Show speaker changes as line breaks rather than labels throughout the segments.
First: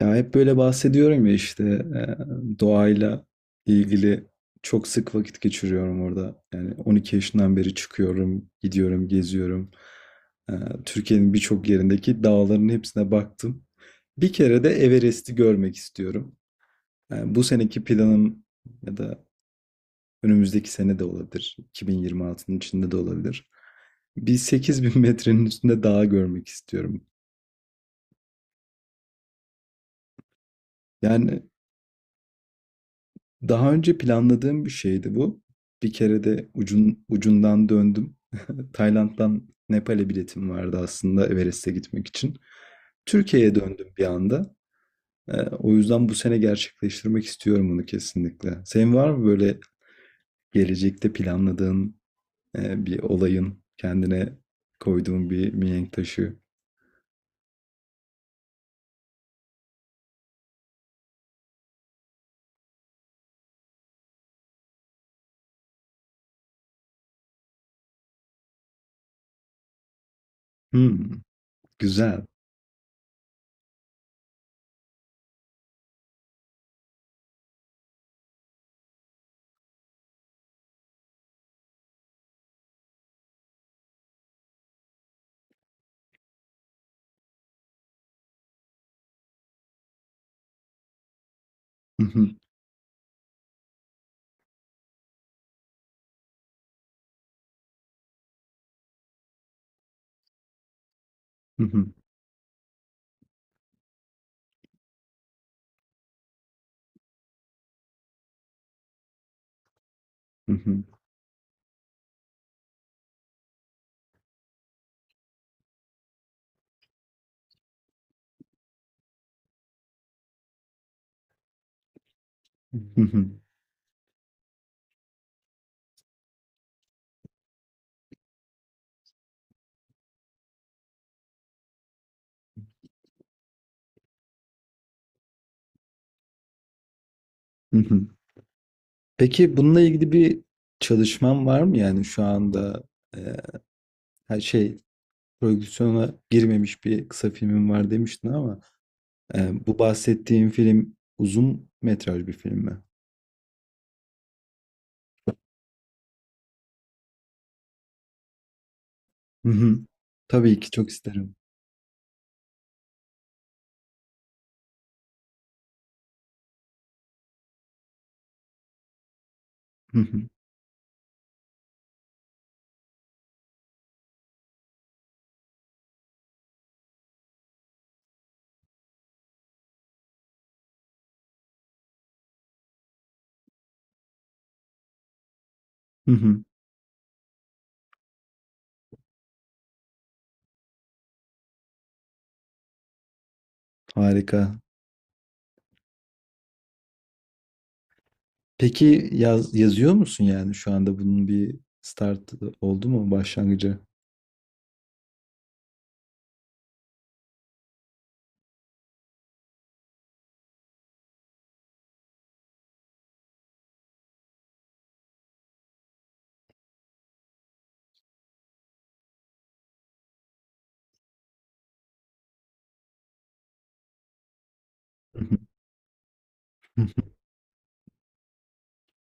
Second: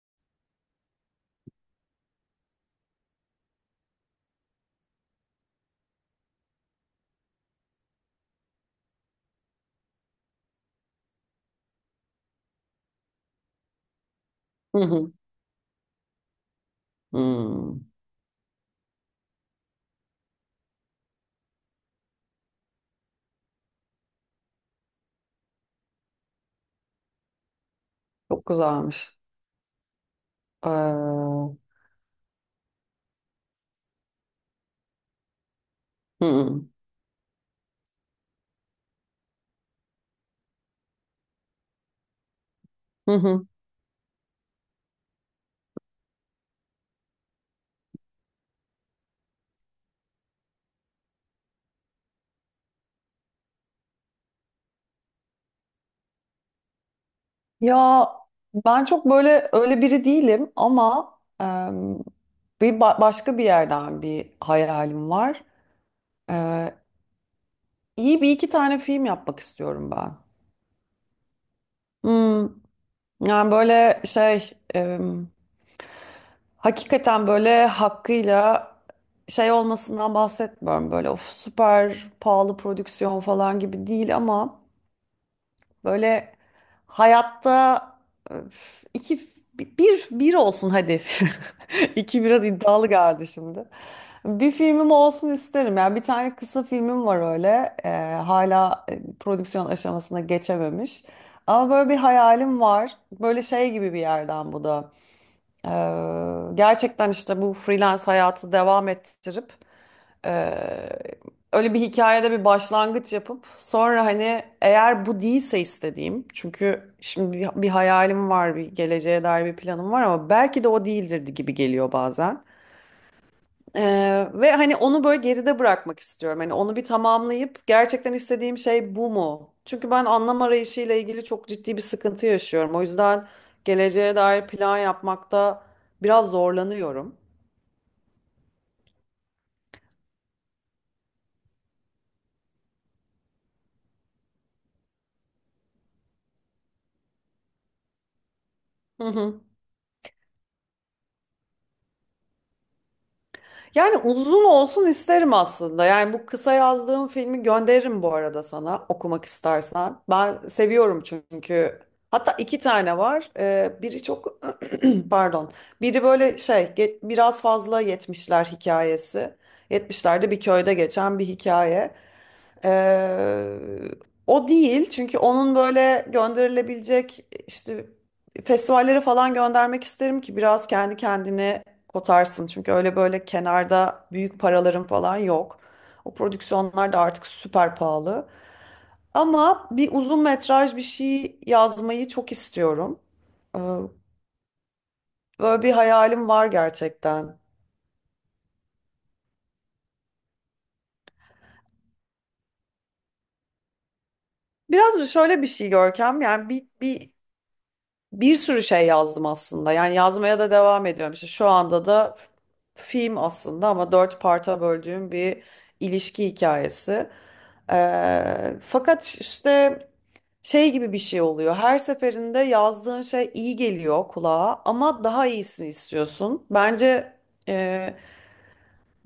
Ya hep böyle bahsediyorum ya işte doğayla ilgili çok sık vakit geçiriyorum orada. Yani 12 yaşından beri çıkıyorum, gidiyorum, geziyorum. E, Türkiye'nin birçok yerindeki dağların hepsine baktım. Bir kere de
Hı hı.
Everest'i görmek istiyorum. Yani bu seneki
Hmm.
planım ya da önümüzdeki sene de olabilir. 2026'nın içinde de olabilir. Bir 8.000 metrenin üstünde dağ görmek istiyorum.
Çok güzelmiş. Ee,
Yani
hı
Daha önce planladığım bir şeydi bu. Bir kere de
hı.
ucundan döndüm. Tayland'dan Nepal'e biletim vardı aslında Everest'e gitmek için.
Hı hı.
Türkiye'ye döndüm bir anda. O yüzden bu sene gerçekleştirmek istiyorum bunu kesinlikle. Senin var mı böyle gelecekte planladığın bir kendine koyduğun bir mihenk taşı?
Ya ben çok böyle öyle biri değilim ama em, bir başka bir yerden bir hayalim var. Ee, iyi bir iki tane film yapmak istiyorum ben.
Hmm, güzel.
Hmm, yani böyle şey hakikaten böyle hakkıyla şey olmasından bahsetmiyorum. Böyle of süper pahalı prodüksiyon falan gibi değil ama. Böyle hayatta öf, iki bir olsun hadi. İki biraz iddialı geldi şimdi. Bir filmim olsun isterim. Yani bir tane kısa filmim var öyle. Hala prodüksiyon aşamasına geçememiş. Ama böyle bir hayalim var. Böyle şey gibi bir yerden bu da. Gerçekten işte bu freelance hayatı devam ettirip ee, öyle bir hikayede bir başlangıç yapıp sonra hani eğer bu değilse istediğim çünkü şimdi bir hayalim var bir geleceğe dair bir planım var ama belki de o değildir gibi geliyor bazen. Ee, ve hani onu böyle geride bırakmak istiyorum. Hani onu bir tamamlayıp gerçekten istediğim şey bu mu? Çünkü ben anlam arayışıyla ilgili çok ciddi bir sıkıntı yaşıyorum. O yüzden geleceğe dair plan yapmakta biraz zorlanıyorum.
Peki bununla ilgili bir çalışman var mı? Yani şu anda e, her şey prodüksiyona girmemiş bir kısa filmin var demiştin ama bu bahsettiğin film uzun metraj bir film mi?
Yani uzun olsun isterim aslında. Yani bu kısa yazdığım filmi gönderirim bu arada sana okumak
Hı hı.
istersen. Ben
Tabii ki çok
seviyorum
isterim.
çünkü. Hatta iki tane var. Biri çok pardon. Biri böyle şey biraz fazla yetmişler hikayesi.
Hı hı.
Yetmişlerde bir köyde geçen bir hikaye. Ee, o değil çünkü onun böyle gönderilebilecek işte festivallere falan göndermek isterim ki biraz kendi kendini kotarsın. Çünkü öyle böyle kenarda büyük paraların falan yok.
Hı
O
hı.
prodüksiyonlar da artık süper pahalı. Ama bir uzun metraj bir şey yazmayı çok istiyorum. Ee,
Harika.
Böyle bir hayalim var gerçekten.
Peki yazıyor musun yani şu anda bunun bir start oldu mu başlangıcı?
Biraz şöyle bir şey Görkem, yani bir sürü şey yazdım aslında. Yani yazmaya da devam ediyorum. İşte şu anda da film aslında ama dört parta böldüğüm bir ilişki hikayesi. Fakat işte şey gibi bir şey oluyor. Her seferinde yazdığın şey iyi geliyor kulağa ama
Hı
daha
hı.
iyisini istiyorsun.
Hı hı.
Bence e,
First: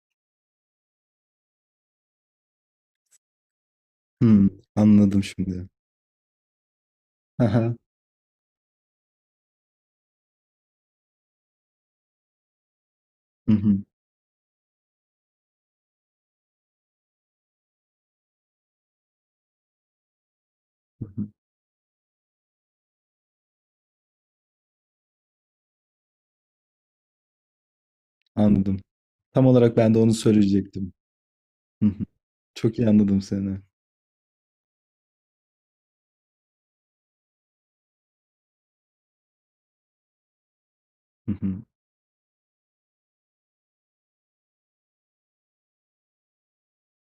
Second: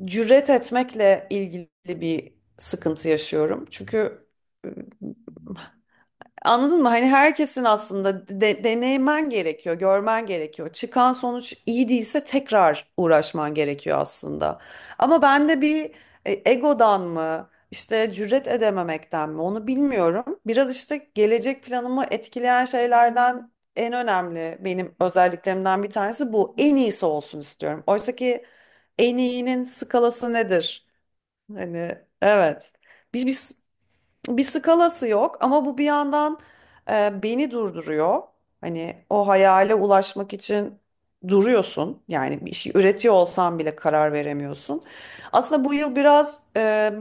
cüret etmekle ilgili bir sıkıntı yaşıyorum. Çünkü.
Hmm, anladım şimdi.
Anladın mı? Hani herkesin
Aha.
aslında deneymen gerekiyor, görmen gerekiyor. Çıkan sonuç iyi değilse tekrar
Hı
uğraşman
hı.
gerekiyor aslında. Ama bende bir egodan mı, işte cüret edememekten mi onu bilmiyorum. Biraz
Hı
işte
hı.
gelecek planımı etkileyen şeylerden en önemli benim özelliklerimden bir tanesi bu. En iyisi olsun istiyorum. Oysa ki
Anladım.
en
Tam
iyinin
olarak ben de onu
skalası nedir?
söyleyecektim. Hı
Hani
hı.
evet.
Çok iyi anladım
Biz,
seni.
biz bir skalası yok ama bu bir yandan beni durduruyor. Hani o hayale ulaşmak için
Hı hı.
duruyorsun. Yani bir şey üretiyor olsan bile karar veremiyorsun. Aslında bu yıl biraz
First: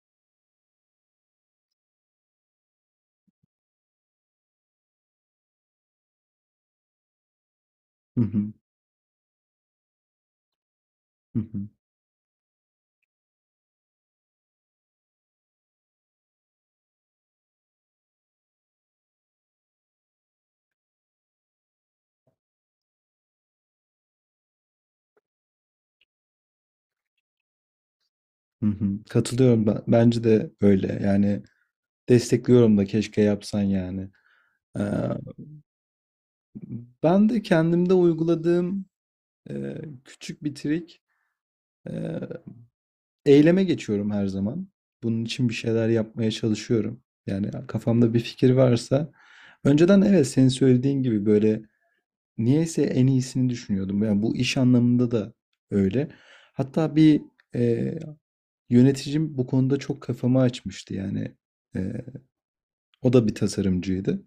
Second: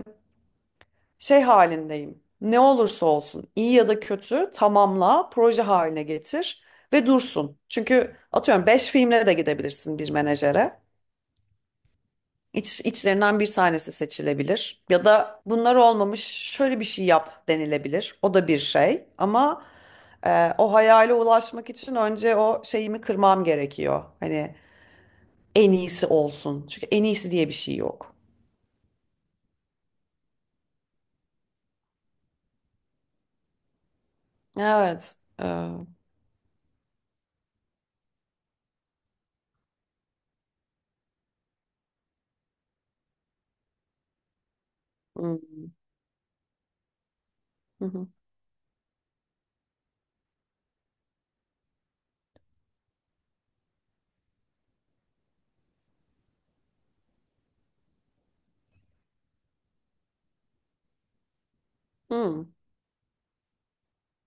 şey halindeyim. Ne olursa olsun, iyi ya da kötü tamamla, proje haline getir ve dursun. Çünkü
Hı hı.
atıyorum 5 filmle de gidebilirsin bir menajere.
Hı hı.
İç, içlerinden bir tanesi seçilebilir. Ya da bunlar olmamış şöyle bir şey yap denilebilir. O da bir şey. Ama o hayale ulaşmak için önce o şeyimi kırmam gerekiyor. Hani en iyisi olsun. Çünkü en iyisi diye bir şey yok.
Hı hı. Katılıyorum ben. Bence de öyle. Yani destekliyorum da keşke yapsan yani. Eee,
Evet. Hmm.
Ben de kendimde uyguladığım küçük bir trik. eee, Eyleme geçiyorum her zaman. Bunun için bir şeyler yapmaya çalışıyorum. Yani
Hı,
kafamda bir fikir varsa önceden evet senin söylediğin gibi böyle niyeyse en iyisini düşünüyordum. Yani bu iş anlamında da öyle. Hatta e, yöneticim bu konuda çok kafamı açmıştı yani. Ee,
hı. Hmm.
O da bir tasarımcıydı.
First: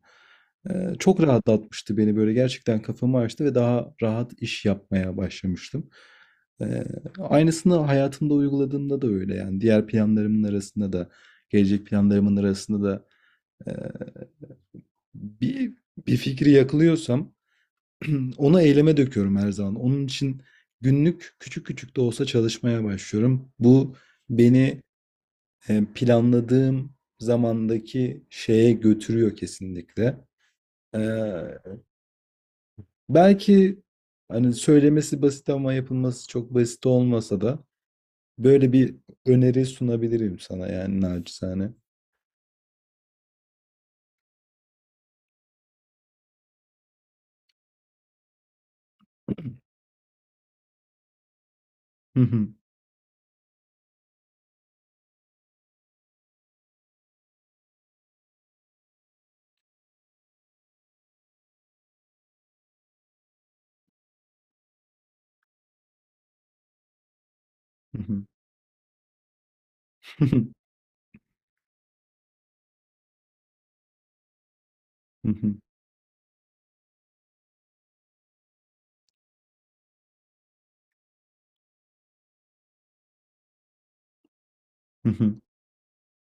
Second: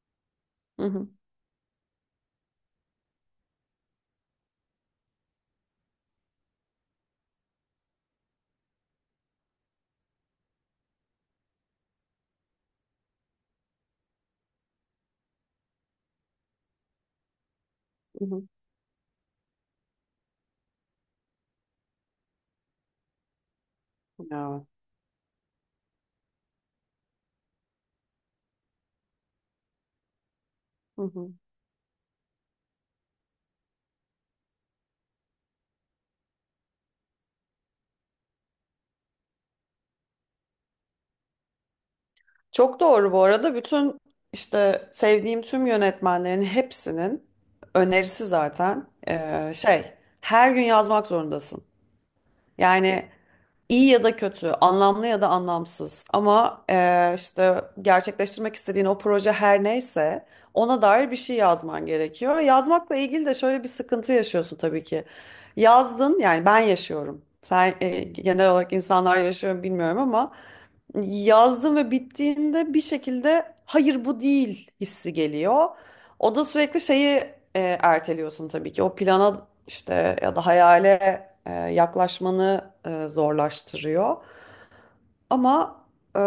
Hı, hı,
Çok rahatlatmıştı beni böyle gerçekten kafamı açtı ve daha rahat iş yapmaya başlamıştım. Ee, Aynısını hayatımda uyguladığımda da öyle yani diğer planlarımın arasında da gelecek planlarımın arasında da e, bir bir fikri yakalıyorsam
hı,
onu eyleme döküyorum her zaman. Onun için günlük küçük küçük de olsa çalışmaya başlıyorum. Bu
hı,
beni planladığım zamandaki şeye götürüyor kesinlikle. Ee,
hı. Evet.
Belki hani söylemesi basit ama yapılması çok basit olmasa da böyle bir öneri sunabilirim sana yani naçizane.
Çok doğru bu arada. Bütün işte sevdiğim tüm yönetmenlerin hepsinin önerisi zaten şey, her gün yazmak zorundasın. Yani İyi ya da kötü, anlamlı ya da anlamsız ama işte gerçekleştirmek istediğin o proje her neyse ona dair bir şey yazman gerekiyor. Yazmakla ilgili de şöyle bir sıkıntı yaşıyorsun tabii ki. Yazdın yani ben yaşıyorum. Sen genel olarak insanlar yaşıyor mu bilmiyorum ama yazdın ve bittiğinde bir şekilde hayır bu değil hissi geliyor. O da sürekli şeyi erteliyorsun tabii ki, o plana işte ya da hayale yaklaşmanı zorlaştırıyor. Ama e,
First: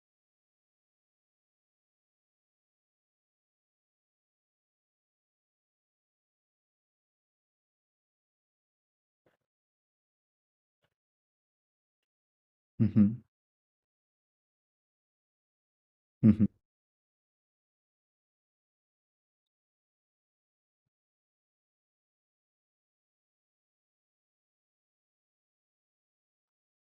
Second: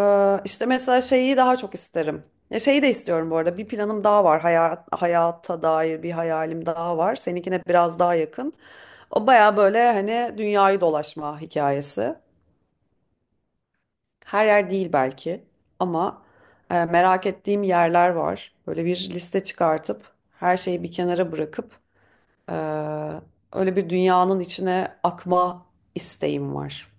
işte mesela şeyi daha çok isterim. Ya şeyi de istiyorum bu arada. Bir planım daha var. Hayata dair bir hayalim daha var. Seninkine biraz daha yakın. O baya böyle hani dünyayı dolaşma hikayesi. Her yer değil belki ama merak ettiğim yerler var. Böyle bir liste çıkartıp her şeyi bir kenara bırakıp e, öyle bir dünyanın içine akma isteğim var.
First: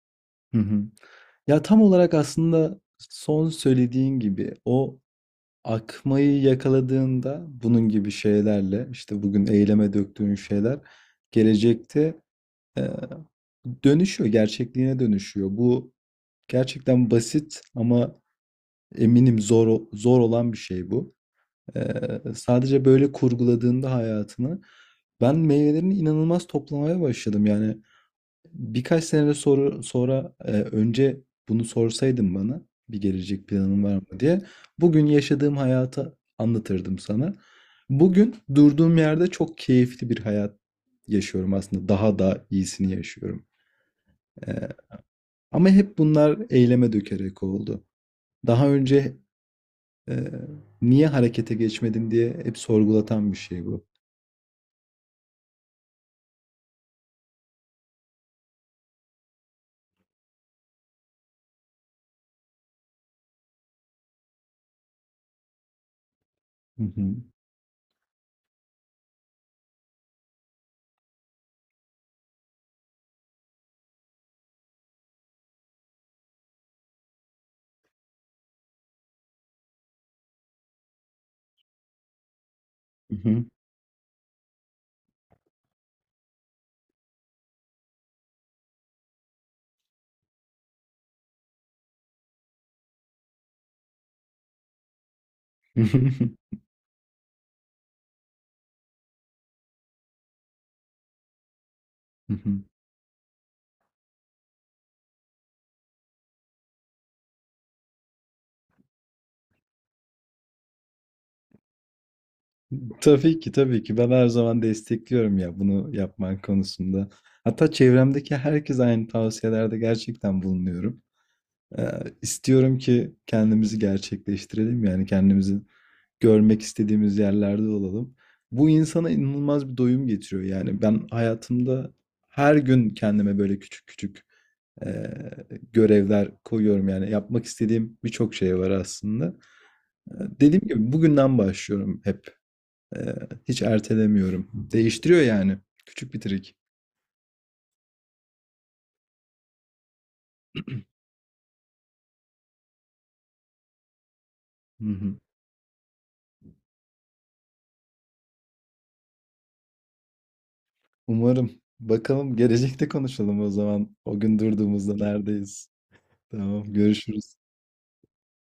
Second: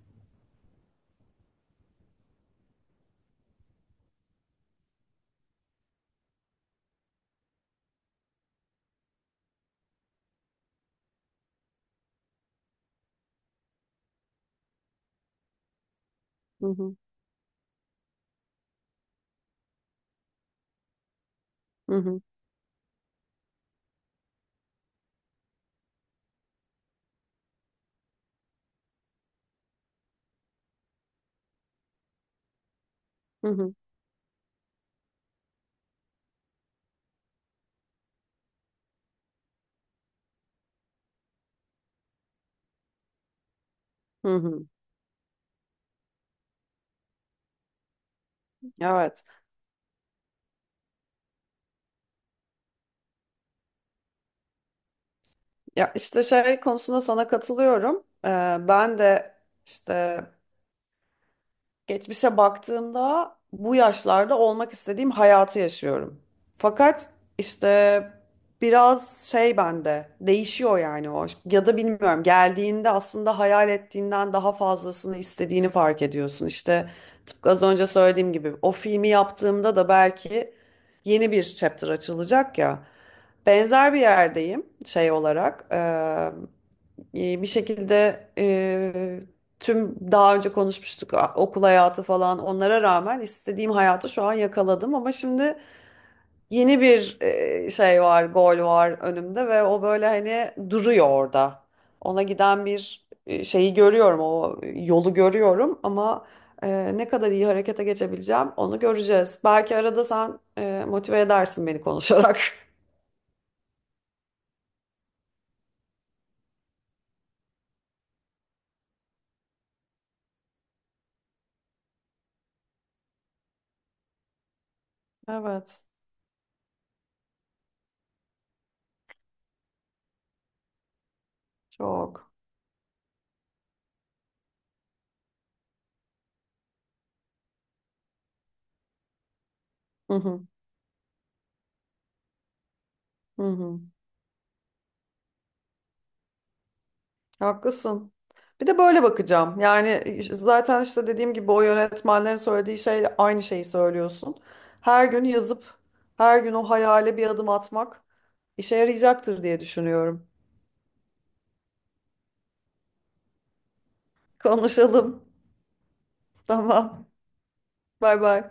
Ya tam olarak aslında son söylediğin gibi o akmayı yakaladığında bunun gibi şeylerle işte bugün eyleme döktüğün şeyler gelecekte Ee, dönüşüyor, gerçekliğine dönüşüyor. Bu
Hı hı.
gerçekten basit ama eminim zor olan bir şey bu. Ee,
Hı hı.
Sadece böyle kurguladığında hayatını ben meyvelerini inanılmaz toplamaya başladım. Yani birkaç sene sonra önce bunu sorsaydın bana bir gelecek
Hı hı.
planın var mı diye bugün yaşadığım hayatı anlatırdım sana. Bugün durduğum yerde çok keyifli bir hayat yaşıyorum aslında. Daha da iyisini yaşıyorum.
Hı hı.
Ama hep bunlar eyleme dökerek oldu. Daha önce
Evet.
e, niye harekete geçmedim diye hep sorgulatan bir şey bu.
Ya işte şey konusunda sana katılıyorum. Ben de işte geçmişe baktığımda bu yaşlarda olmak istediğim hayatı yaşıyorum.
Hı
Fakat
hı.
işte biraz şey bende değişiyor, yani o ya da bilmiyorum, geldiğinde aslında hayal ettiğinden daha fazlasını istediğini fark ediyorsun. İşte tıpkı az önce söylediğim gibi, o filmi yaptığımda da belki yeni bir chapter açılacak ya.
Hı hı.
Benzer bir yerdeyim şey olarak. Bir şekilde tüm daha önce konuşmuştuk, okul hayatı falan, onlara rağmen istediğim hayatı şu an yakaladım ama şimdi
Hı hı.
yeni bir şey var, gol var önümde ve o böyle hani duruyor orada. Ona
Hı hı.
giden bir şeyi görüyorum, o yolu görüyorum ama ne kadar iyi harekete geçebileceğim onu göreceğiz. Belki arada sen motive edersin beni konuşarak.
Tabii ki, tabii ki ben her zaman destekliyorum ya bunu yapman konusunda. Hatta çevremdeki herkes aynı tavsiyelerde gerçekten bulunuyorum. İstiyorum ki kendimizi gerçekleştirelim. Yani kendimizi
Evet,
görmek istediğimiz yerlerde olalım. Bu insana inanılmaz bir doyum getiriyor. Yani ben hayatımda
çok.
her gün kendime böyle küçük küçük eee, görevler koyuyorum. Yani yapmak istediğim birçok şey var aslında.
Hı hı.
Dediğim gibi bugünden başlıyorum hep. Eee,
Hı
Hiç
hı.
ertelemiyorum. Değiştiriyor yani. Küçük bir trik.
Haklısın. Bir de böyle bakacağım. Yani zaten işte dediğim gibi, o yönetmenlerin söylediği şeyle aynı şeyi söylüyorsun.
Hı
Her
hı.
gün yazıp her gün o hayale bir adım atmak işe yarayacaktır diye düşünüyorum.
Umarım. Bakalım gelecekte konuşalım o zaman. O gün durduğumuzda
Konuşalım.
neredeyiz? Tamam,
Tamam.
görüşürüz.
Bay bay.